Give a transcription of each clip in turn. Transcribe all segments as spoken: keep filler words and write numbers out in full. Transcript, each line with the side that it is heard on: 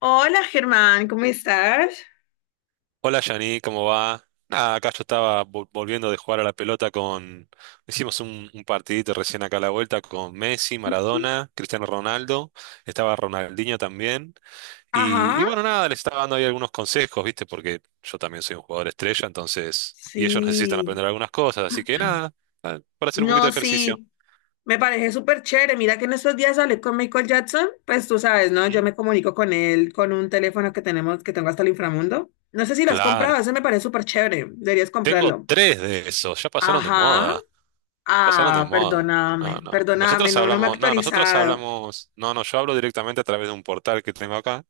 left: Hola Germán, ¿cómo estás?
right: Hola Yani, ¿cómo va? Nada, acá yo estaba vol- volviendo de jugar a la pelota con... Hicimos un, un partidito recién acá a la vuelta con Messi, Maradona, Cristiano Ronaldo, estaba Ronaldinho también. Y,
left: Ajá,
right: y bueno, nada, les estaba dando ahí algunos consejos, ¿viste? Porque yo también soy un jugador estrella, entonces... Y ellos necesitan
left: sí.
right: aprender algunas cosas, así que nada, ah, para hacer un poquito
left: No,
right: de ejercicio.
left: sí, me parece súper chévere. Mira que en estos días hablé con Michael Jackson, pues tú sabes, ¿no? Yo
right: Ujú.
left: me comunico con él con un teléfono que tenemos, que tengo hasta el inframundo. No sé si lo has
right: Claro,
left: comprado, ese me parece súper chévere. Deberías
right: tengo
left: comprarlo.
right: tres de esos, ya pasaron de
left: Ajá.
right: moda. Pasaron de
left: Ah,
right: moda. No,
left: perdóname,
right: no.
left: perdóname,
right: Nosotros
left: no, no me he
right: hablamos, no, nosotros
left: actualizado.
right: hablamos, no, no, yo hablo directamente a través de un portal que tengo acá,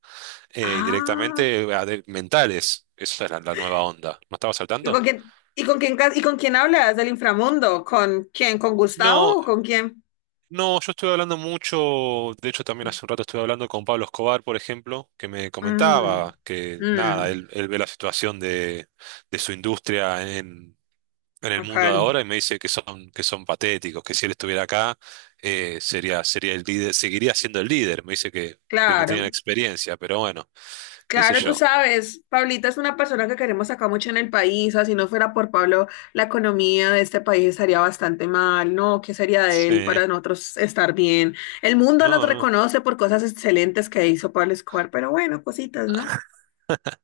right: eh, y
left: Ah,
right: directamente a de- mentales. Esa es la, la nueva onda. ¿No estabas al
left: ¿y
right: tanto?
left: con quién, y con quién, ca- y con quién hablas del inframundo? ¿Con quién? ¿Con
right: No,
left: Gustavo o con quién?
right: no, yo estuve hablando mucho, de hecho también hace un rato estuve hablando con Pablo Escobar, por ejemplo, que me
left: Mm,
right: comentaba que nada,
left: mm,
right: él, él ve la situación de, de su industria en el mundo
left: acá,
right: de
left: no.
right: ahora y me dice que son, que son patéticos, que si él estuviera acá, eh, sería, sería el líder, seguiría siendo el líder. Me dice que, que no tiene la
left: Claro,
right: experiencia, pero bueno, qué sé
left: claro, tú
right: yo.
left: sabes, Pablita es una persona que queremos acá mucho en el país, así no fuera por Pablo, la economía de este país estaría bastante mal, ¿no? ¿Qué sería de él
right: Sí,
left: para nosotros estar bien? El mundo nos
right: no, no,
left: reconoce por cosas excelentes que hizo Pablo Escobar, pero bueno, cositas, ¿no?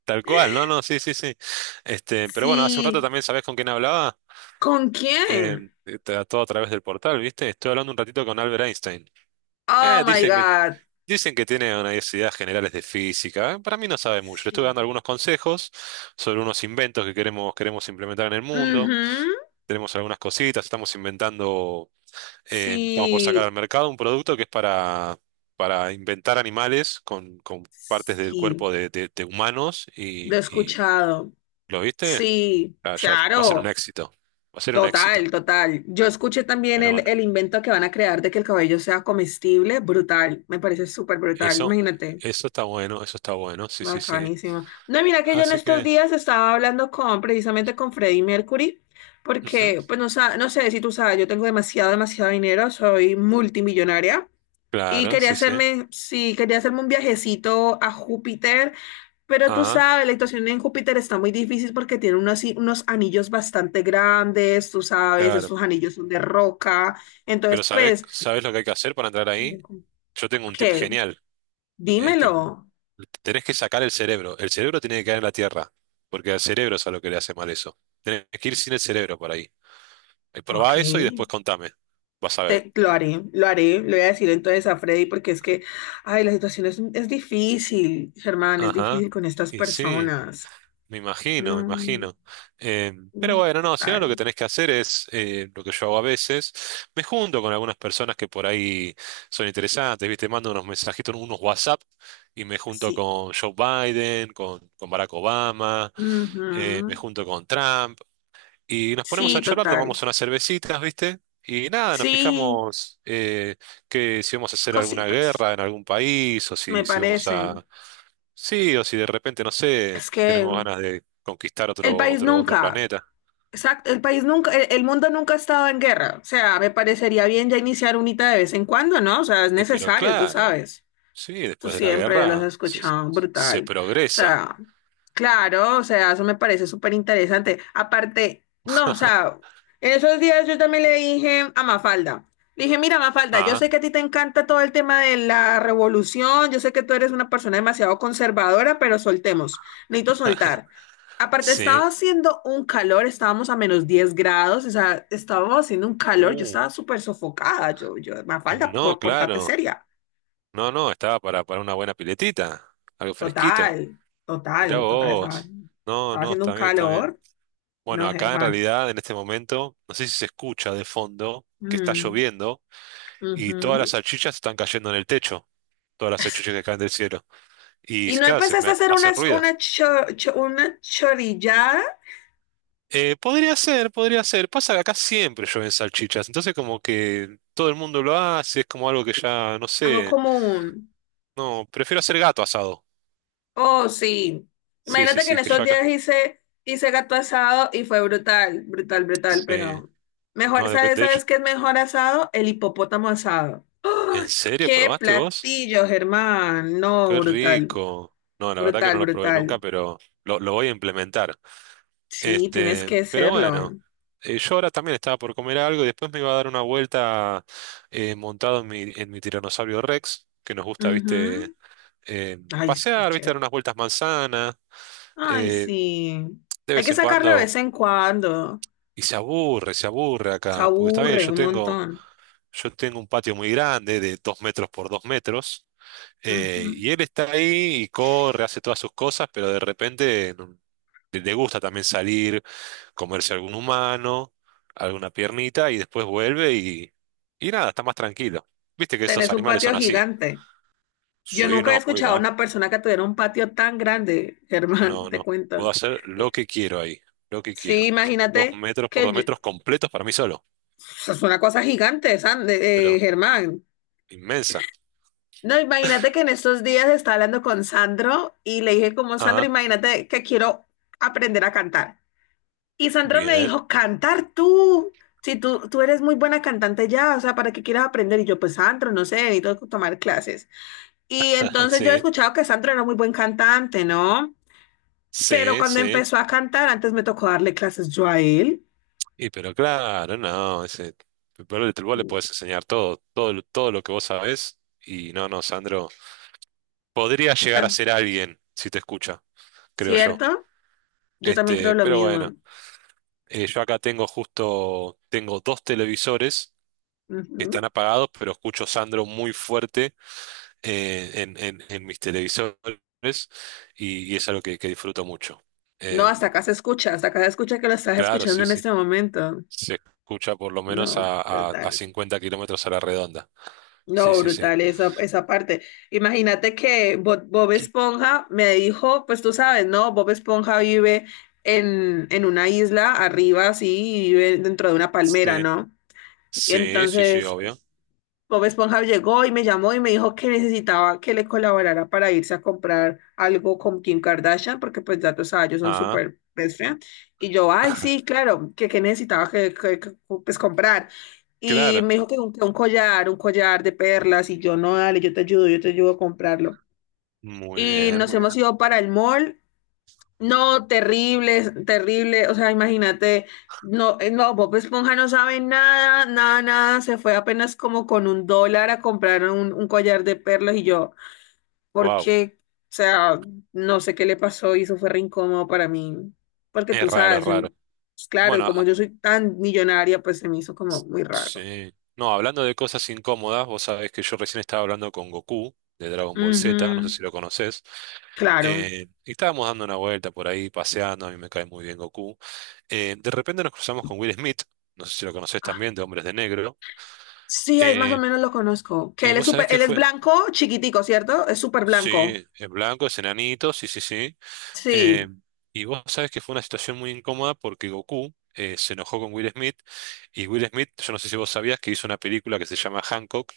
right: tal cual, no, no, sí, sí, sí. Este, pero bueno, hace un rato
left: Sí,
right: también, ¿sabés con quién hablaba?
left: ¿con quién?
right: Eh, te- todo a través del portal, ¿viste? Estoy hablando un ratito con Albert Einstein.
left: Oh
right: Eh,
left: my
right: dicen que,
left: God,
right: dicen que tiene unas ideas generales de física. Eh, Para mí no sabe mucho. Le estuve dando
left: sí.
right: algunos consejos sobre unos inventos que queremos, queremos implementar en el mundo.
left: Ujú.
right: Tenemos algunas cositas, estamos inventando, eh, estamos por sacar
left: Sí,
right: al mercado un producto que es para, para inventar animales con, con partes del
left: sí,
right: cuerpo de, de- de humanos
left: lo he
right: y, y
left: escuchado.
right: ¿lo viste?
left: Sí,
right: Ah, ya va a ser un
left: claro,
right: éxito, va a ser un éxito.
left: total, total. Yo escuché también
right: Pero
left: el,
right: bueno,
left: el invento que van a crear de que el cabello sea comestible, brutal, me parece súper brutal,
right: eso,
left: imagínate,
right: eso está bueno, eso está bueno, sí, sí, sí.
left: bacanísimo. No, mira que yo en
right: Así
left: estos
right: que,
left: días estaba hablando con, precisamente con Freddie Mercury,
right: ujú,
left: porque, pues no, sa- no sé si tú sabes, yo tengo demasiado, demasiado dinero, soy multimillonaria. Y
right: claro,
left: quería
right: sí, sí.
left: hacerme, sí, quería hacerme un viajecito a Júpiter, pero tú
right: Ah,
left: sabes, la situación en Júpiter está muy difícil porque tiene unos, i- unos anillos bastante grandes, tú sabes,
right: claro.
left: esos anillos son de roca. Entonces,
right: Pero ¿sabés,
left: pues,
right: sabés lo que hay que hacer para entrar ahí? Yo tengo un tip
left: ¿qué?
right: genial. Eh, que
left: Dímelo.
right: tenés que sacar el cerebro. El cerebro tiene que caer en la tierra, porque al cerebro es a lo que le hace mal eso. Tenés que ir sin el cerebro por ahí. Eh,
left: Ok,
right: Probá eso y después contame. Vas a ver.
left: te- lo haré, lo haré, le voy a decir entonces a Freddy porque es que, ay, la situación es, es difícil, Germán, es
right: Ajá.
left: difícil con estas
right: Y sí,
left: personas.
right: me imagino, me
left: No,
right: imagino. Eh, pero
left: no,
right: bueno, no, si no lo que
left: total,
right: tenés que hacer es eh, lo que yo hago a veces. Me junto con algunas personas que por ahí son interesantes, ¿viste? Mando unos mensajitos, unos WhatsApp y me junto
left: sí.
right: con Joe Biden, con, con Barack Obama, eh, me
left: Ujú.
right: junto con Trump. Y nos ponemos a
left: Sí,
right: charlar,
left: total.
right: tomamos unas cervecitas, ¿viste? Y nada, nos
left: Sí,
right: fijamos eh, que si vamos a hacer alguna
left: cositas,
right: guerra en algún país, o
left: me
right: si, si vamos
left: parecen.
right: a... Sí, o si de repente, no sé,
left: Es que
right: tenemos ganas de conquistar
left: el
right: otro,
left: país
right: otro, otro
left: nunca,
right: planeta.
left: exacto, el país nunca, el, el mundo nunca ha estado en guerra. O sea, me parecería bien ya iniciar unita de vez en cuando, ¿no? O sea, es
right: Y pero
left: necesario, tú
right: claro,
left: sabes.
right: sí,
left: Tú
right: después de la
left: siempre los has
right: guerra se,
left: escuchado,
right: se
left: brutal. O
right: progresa.
left: sea, claro, o sea, eso me parece súper interesante. Aparte, no, o sea, en esos días yo también le dije a Mafalda, le dije, mira, Mafalda, yo
right: Ah,
left: sé que a ti te encanta todo el tema de la revolución, yo sé que tú eres una persona demasiado conservadora, pero soltemos, necesito soltar. Aparte,
right: sí.
left: estaba haciendo un calor, estábamos a menos diez grados, o sea, estábamos haciendo un calor, yo
right: Uh,
left: estaba súper sofocada, yo, yo, Mafalda,
right: no,
left: por- portate
right: claro.
left: seria.
right: No, no, estaba para, para una buena piletita, algo fresquito.
left: Total,
right: Mirá
left: total, total. Estaba,
right: vos. No,
left: estaba
right: no,
left: haciendo
right: está
left: un
right: bien, está bien.
left: calor.
right: Bueno,
left: No,
right: acá en
left: Germán.
right: realidad en este momento, no sé si se escucha de fondo que está
left: Mm,
right: lloviendo y todas las
left: ujú.
right: salchichas están cayendo en el techo, todas las
left: Es
right: salchichas
left: que-
right: que caen del cielo. Y
left: ¿Y no
right: claro, se
left: empezaste a
right: me
left: hacer
right: hace
left: unas,
right: ruido.
left: una, cho- cho- una chorillada?
right: Eh, podría ser, podría ser. Pasa que acá siempre llueven salchichas, entonces como que todo el mundo lo hace, es como algo que ya, no
left: Algo
right: sé,
left: como un.
right: no, prefiero hacer gato asado.
left: Oh, sí.
right: Sí, sí,
left: Imagínate que en
right: sí, que
left: esos
right: yo acá.
left: días hice, hice gato asado y fue brutal, brutal, brutal,
right: Sí,
left: pero mejor,
right: no, de,
left: ¿sabes,
right: de hecho,
left: sabes qué es mejor asado? El hipopótamo asado. ¡Ah!
right: ¿en serio
left: ¡Qué
right: probaste vos?
left: platillo, Germán! No,
right: Qué
left: brutal,
right: rico. No, la verdad que
left: brutal,
right: no lo probé nunca,
left: brutal.
right: pero lo, lo voy a implementar.
left: Sí, tienes
right: Este,
left: que
right: pero bueno,
left: hacerlo.
right: eh, yo ahora también estaba por comer algo y después me iba a dar una vuelta eh, montado en mi, en mi tiranosaurio Rex, que nos gusta,
left: Ujú.
right: viste, eh,
left: Ay, súper
right: pasear, viste, dar
left: chévere.
right: unas vueltas manzanas,
left: Ay,
right: eh,
left: sí.
right: de
left: Hay
right: vez
left: que
right: en
left: sacarlo de
right: cuando,
left: vez en cuando.
right: y se aburre, se aburre
left: Se
right: acá, porque está bien,
left: aburre
right: yo
left: un
right: tengo,
left: montón.
right: yo tengo un patio muy grande de dos metros por dos metros. Eh,
left: Ujú.
right: y él está ahí y corre, hace todas sus cosas, pero de repente no- le le gusta también salir, comerse algún humano, alguna piernita, y después vuelve y, y nada, está más tranquilo. Viste que estos
left: Tenés un
right: animales
left: patio
right: son así.
left: gigante. Yo
right: Sí,
left: nunca había
right: no, muy
left: escuchado a
right: grande.
left: una persona que tuviera un patio tan grande, Germán,
right: No,
left: te
right: no. Puedo
left: cuento.
right: hacer lo
left: Eh,
right: que quiero ahí, lo que
left: Sí,
right: quiero. Son dos
left: imagínate
right: metros por
left: que
right: dos
left: yo-
right: metros completos para mí solo,
left: eso es una cosa gigante, San- eh, eh,
right: pero
left: Germán.
right: inmensa.
left: No, imagínate que en estos días estaba hablando con Sandro y le dije como, Sandro,
right: Ah,
left: imagínate que quiero aprender a cantar. Y Sandra me
right: bien.
left: dijo, cantar tú, si tú, tú eres muy buena cantante ya, o sea, ¿para qué quieres aprender? Y yo, pues Sandra, no sé, necesito tomar clases. Y entonces yo he
right: Sí,
left: escuchado que Sandra era muy buen cantante, ¿no? Pero
right: sí,
left: cuando
right: sí.
left: empezó a cantar, antes me tocó darle clases yo a él.
right: Y pero claro, no, ese, pero el- vos le podés enseñar todo, todo, todo lo que vos sabés. Y no, no, Sandro, podría llegar a
left: Ah,
right: ser alguien si te escucha, creo yo.
left: ¿cierto? Yo también creo
right: Este,
left: lo
right: pero
left: mismo.
right: bueno, eh, yo acá tengo justo, tengo dos televisores que están
left: Ujú.
right: apagados, pero escucho Sandro muy fuerte eh, en, en, en mis televisores y, y es algo que, que disfruto mucho.
left: No, hasta
right: Em,
left: acá se escucha, hasta acá se escucha que lo estás
right: claro,
left: escuchando
right: sí,
left: en
right: sí,
left: este momento.
right: se escucha por lo menos
left: No,
right: a, a, a
left: brutal.
right: cincuenta kilómetros a la redonda. Sí,
left: No,
right: sí, sí.
left: brutal esa, esa parte. Imagínate que Bo- Bob Esponja me dijo, pues tú sabes, ¿no? Bob Esponja vive en, en una isla arriba, así, y vive dentro de una palmera,
right: Sí,
left: ¿no? Y
right: sí, sí, sí,
left: entonces
right: obvio.
left: Bob Esponja llegó y me llamó y me dijo que necesitaba que le colaborara para irse a comprar algo con Kim Kardashian, porque pues ya tú sabes, ellos son
right: Ah,
left: súper best friend. Y yo, ay, sí, claro, que, que necesitaba que, que- que, pues comprar. Y
right: claro.
left: me dijo que un, que un collar, un collar de perlas, y yo, no, dale, yo te ayudo, yo te ayudo a comprarlo.
right: Muy
left: Y
right: bien,
left: nos
right: muy bien.
left: hemos ido para el mall, no, terrible, terrible. O sea, imagínate, no, eh, no, Bob Esponja no sabe nada, nada, nada. Se fue apenas como con un dólar a comprar un, un collar de perlas y yo,
right: Wow.
left: porque, o sea, no sé qué le pasó y eso fue re incómodo para mí. Porque
right: Es
left: tú
right: raro, es
left: sabes, eh,
right: raro.
left: pues, claro, y
right: Bueno,
left: como
right: ah,
left: yo soy tan millonaria, pues se me hizo como muy raro.
right: sí. No, hablando de cosas incómodas, vos sabés que yo recién estaba hablando con Goku de Dragon Ball Z, no sé
left: Ujú,
right: si lo conocés.
left: claro.
right: Eh, y estábamos dando una vuelta por ahí, paseando, a mí me cae muy bien Goku. Eh, de repente nos cruzamos con Will Smith, no sé si lo conocés
left: Ah,
right: también, de Hombres de Negro.
left: sí, ahí más o
right: Eh,
left: menos lo conozco. Que
right: y
left: él es
right: vos sabés
left: súper,
right: qué
left: él es
right: fue.
left: blanco, chiquitico, ¿cierto? Es súper blanco.
right: Sí, es blanco, es enanito, sí, sí, sí. Eh,
left: Sí,
right: y vos sabés que fue una situación muy incómoda porque Goku eh, se enojó con Will Smith y Will Smith, yo no sé si vos sabías que hizo una película que se llama Hancock,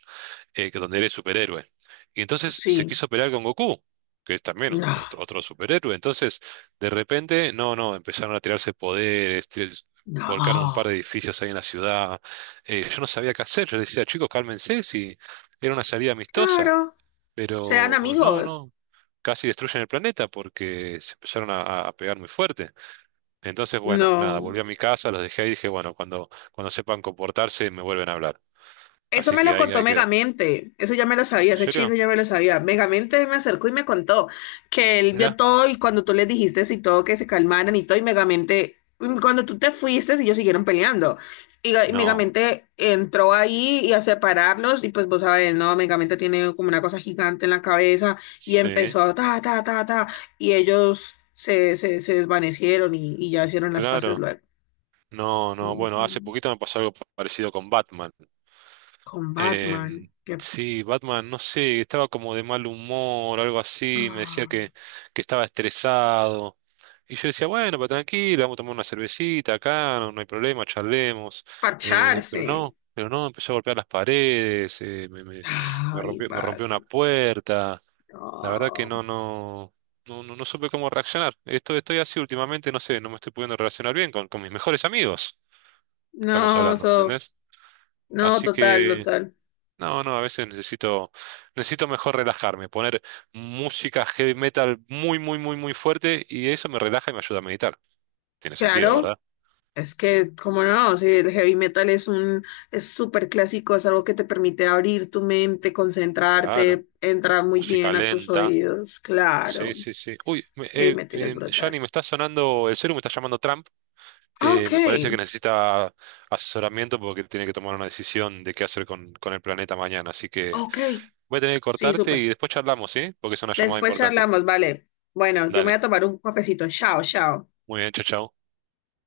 right: eh, que donde él es superhéroe. Y entonces se
left: sí.
right: quiso pelear con Goku, que es también un-
left: No,
right: otro, otro superhéroe. Entonces, de repente, no, no, empezaron a tirarse poderes, tir- volcaron un par
left: no,
right: de edificios ahí en la ciudad. Eh, yo no sabía qué hacer, yo decía, chicos, cálmense, si era una salida amistosa.
left: claro, sean
right: Pero no,
left: amigos.
right: no casi destruyen el planeta porque se empezaron a, a- a pegar muy fuerte. Entonces, bueno, nada,
left: No.
right: volví a mi casa, los dejé ahí y dije, bueno, cuando, cuando sepan comportarse me vuelven a hablar.
left: Eso
right: Así
left: me
right: que
left: lo
right: ahí,
left: contó
right: ahí quedó.
left: Megamente, eso ya me lo sabía,
right: ¿En
left: ese
right: serio?
left: chisme ya me lo sabía. Megamente me acercó y me contó que él vio
right: Mirá.
left: todo y cuando tú le dijiste y todo que se calmaran y todo, y Megamente, mm, cuando tú te fuiste, ellos siguieron peleando. Y, y
right: No.
left: Megamente entró ahí y a separarlos y pues vos sabes, ¿no? Megamente tiene como una cosa gigante en la cabeza y
right: Sí,
left: empezó ta, ta, ta, ta, y ellos se, se, se desvanecieron y, y ya hicieron las paces
right: claro.
left: luego.
right: No, no, bueno, hace
left: Ujú.
right: poquito me pasó algo parecido con Batman.
left: Con Batman,
right: Em,
left: que,
right: sí, Batman, no sé, estaba como de mal humor, algo así, me decía
left: ah.
right: que, que estaba estresado. Y yo decía, bueno, pero tranquilo, vamos a tomar una cervecita acá, no, no hay problema, charlemos. Eh, pero
left: Parcharse.
right: no, pero no, empezó a golpear las paredes, eh, me, me, me
left: Ay,
right: rompió, me
left: va,
right: rompió una puerta. La verdad que
left: no.
right: no, no, no, no, no supe cómo reaccionar. Esto estoy así últimamente, no sé, no me estoy pudiendo relacionar bien con, con mis mejores amigos que estamos
left: No,
right: hablando, ¿me
left: so,
right: entendés?
left: no,
right: Así
left: total,
right: que...
left: total.
right: No, no, a veces necesito, necesito mejor relajarme, poner música heavy metal muy, muy, muy, muy fuerte y eso me relaja y me ayuda a meditar. Tiene sentido,
left: Claro,
right: ¿verdad?
left: es que, como no, si el heavy metal es un, es súper clásico, es algo que te permite abrir tu mente,
right: Claro,
left: concentrarte, entra muy
right: música
left: bien a tus
right: lenta.
left: oídos.
right: Sí,
left: Claro,
right: sí, sí. Uy, me-
left: heavy
right: eh,
left: metal es
right: eh, Gianni,
left: brutal.
right: me está sonando el celu, me está llamando Trump. Eh,
left: Ok,
right: me parece que necesita asesoramiento porque tiene que tomar una decisión de qué hacer con, con el planeta mañana. Así que
left: ok,
right: voy a tener que
left: sí,
right: cortarte y
left: súper.
right: después charlamos, ¿sí? Porque es una llamada
left: Después
right: importante.
left: charlamos, vale. Bueno, yo me voy
right: Dale,
left: a tomar un cafecito. Chao, chao.
right: muy bien, chao, chao.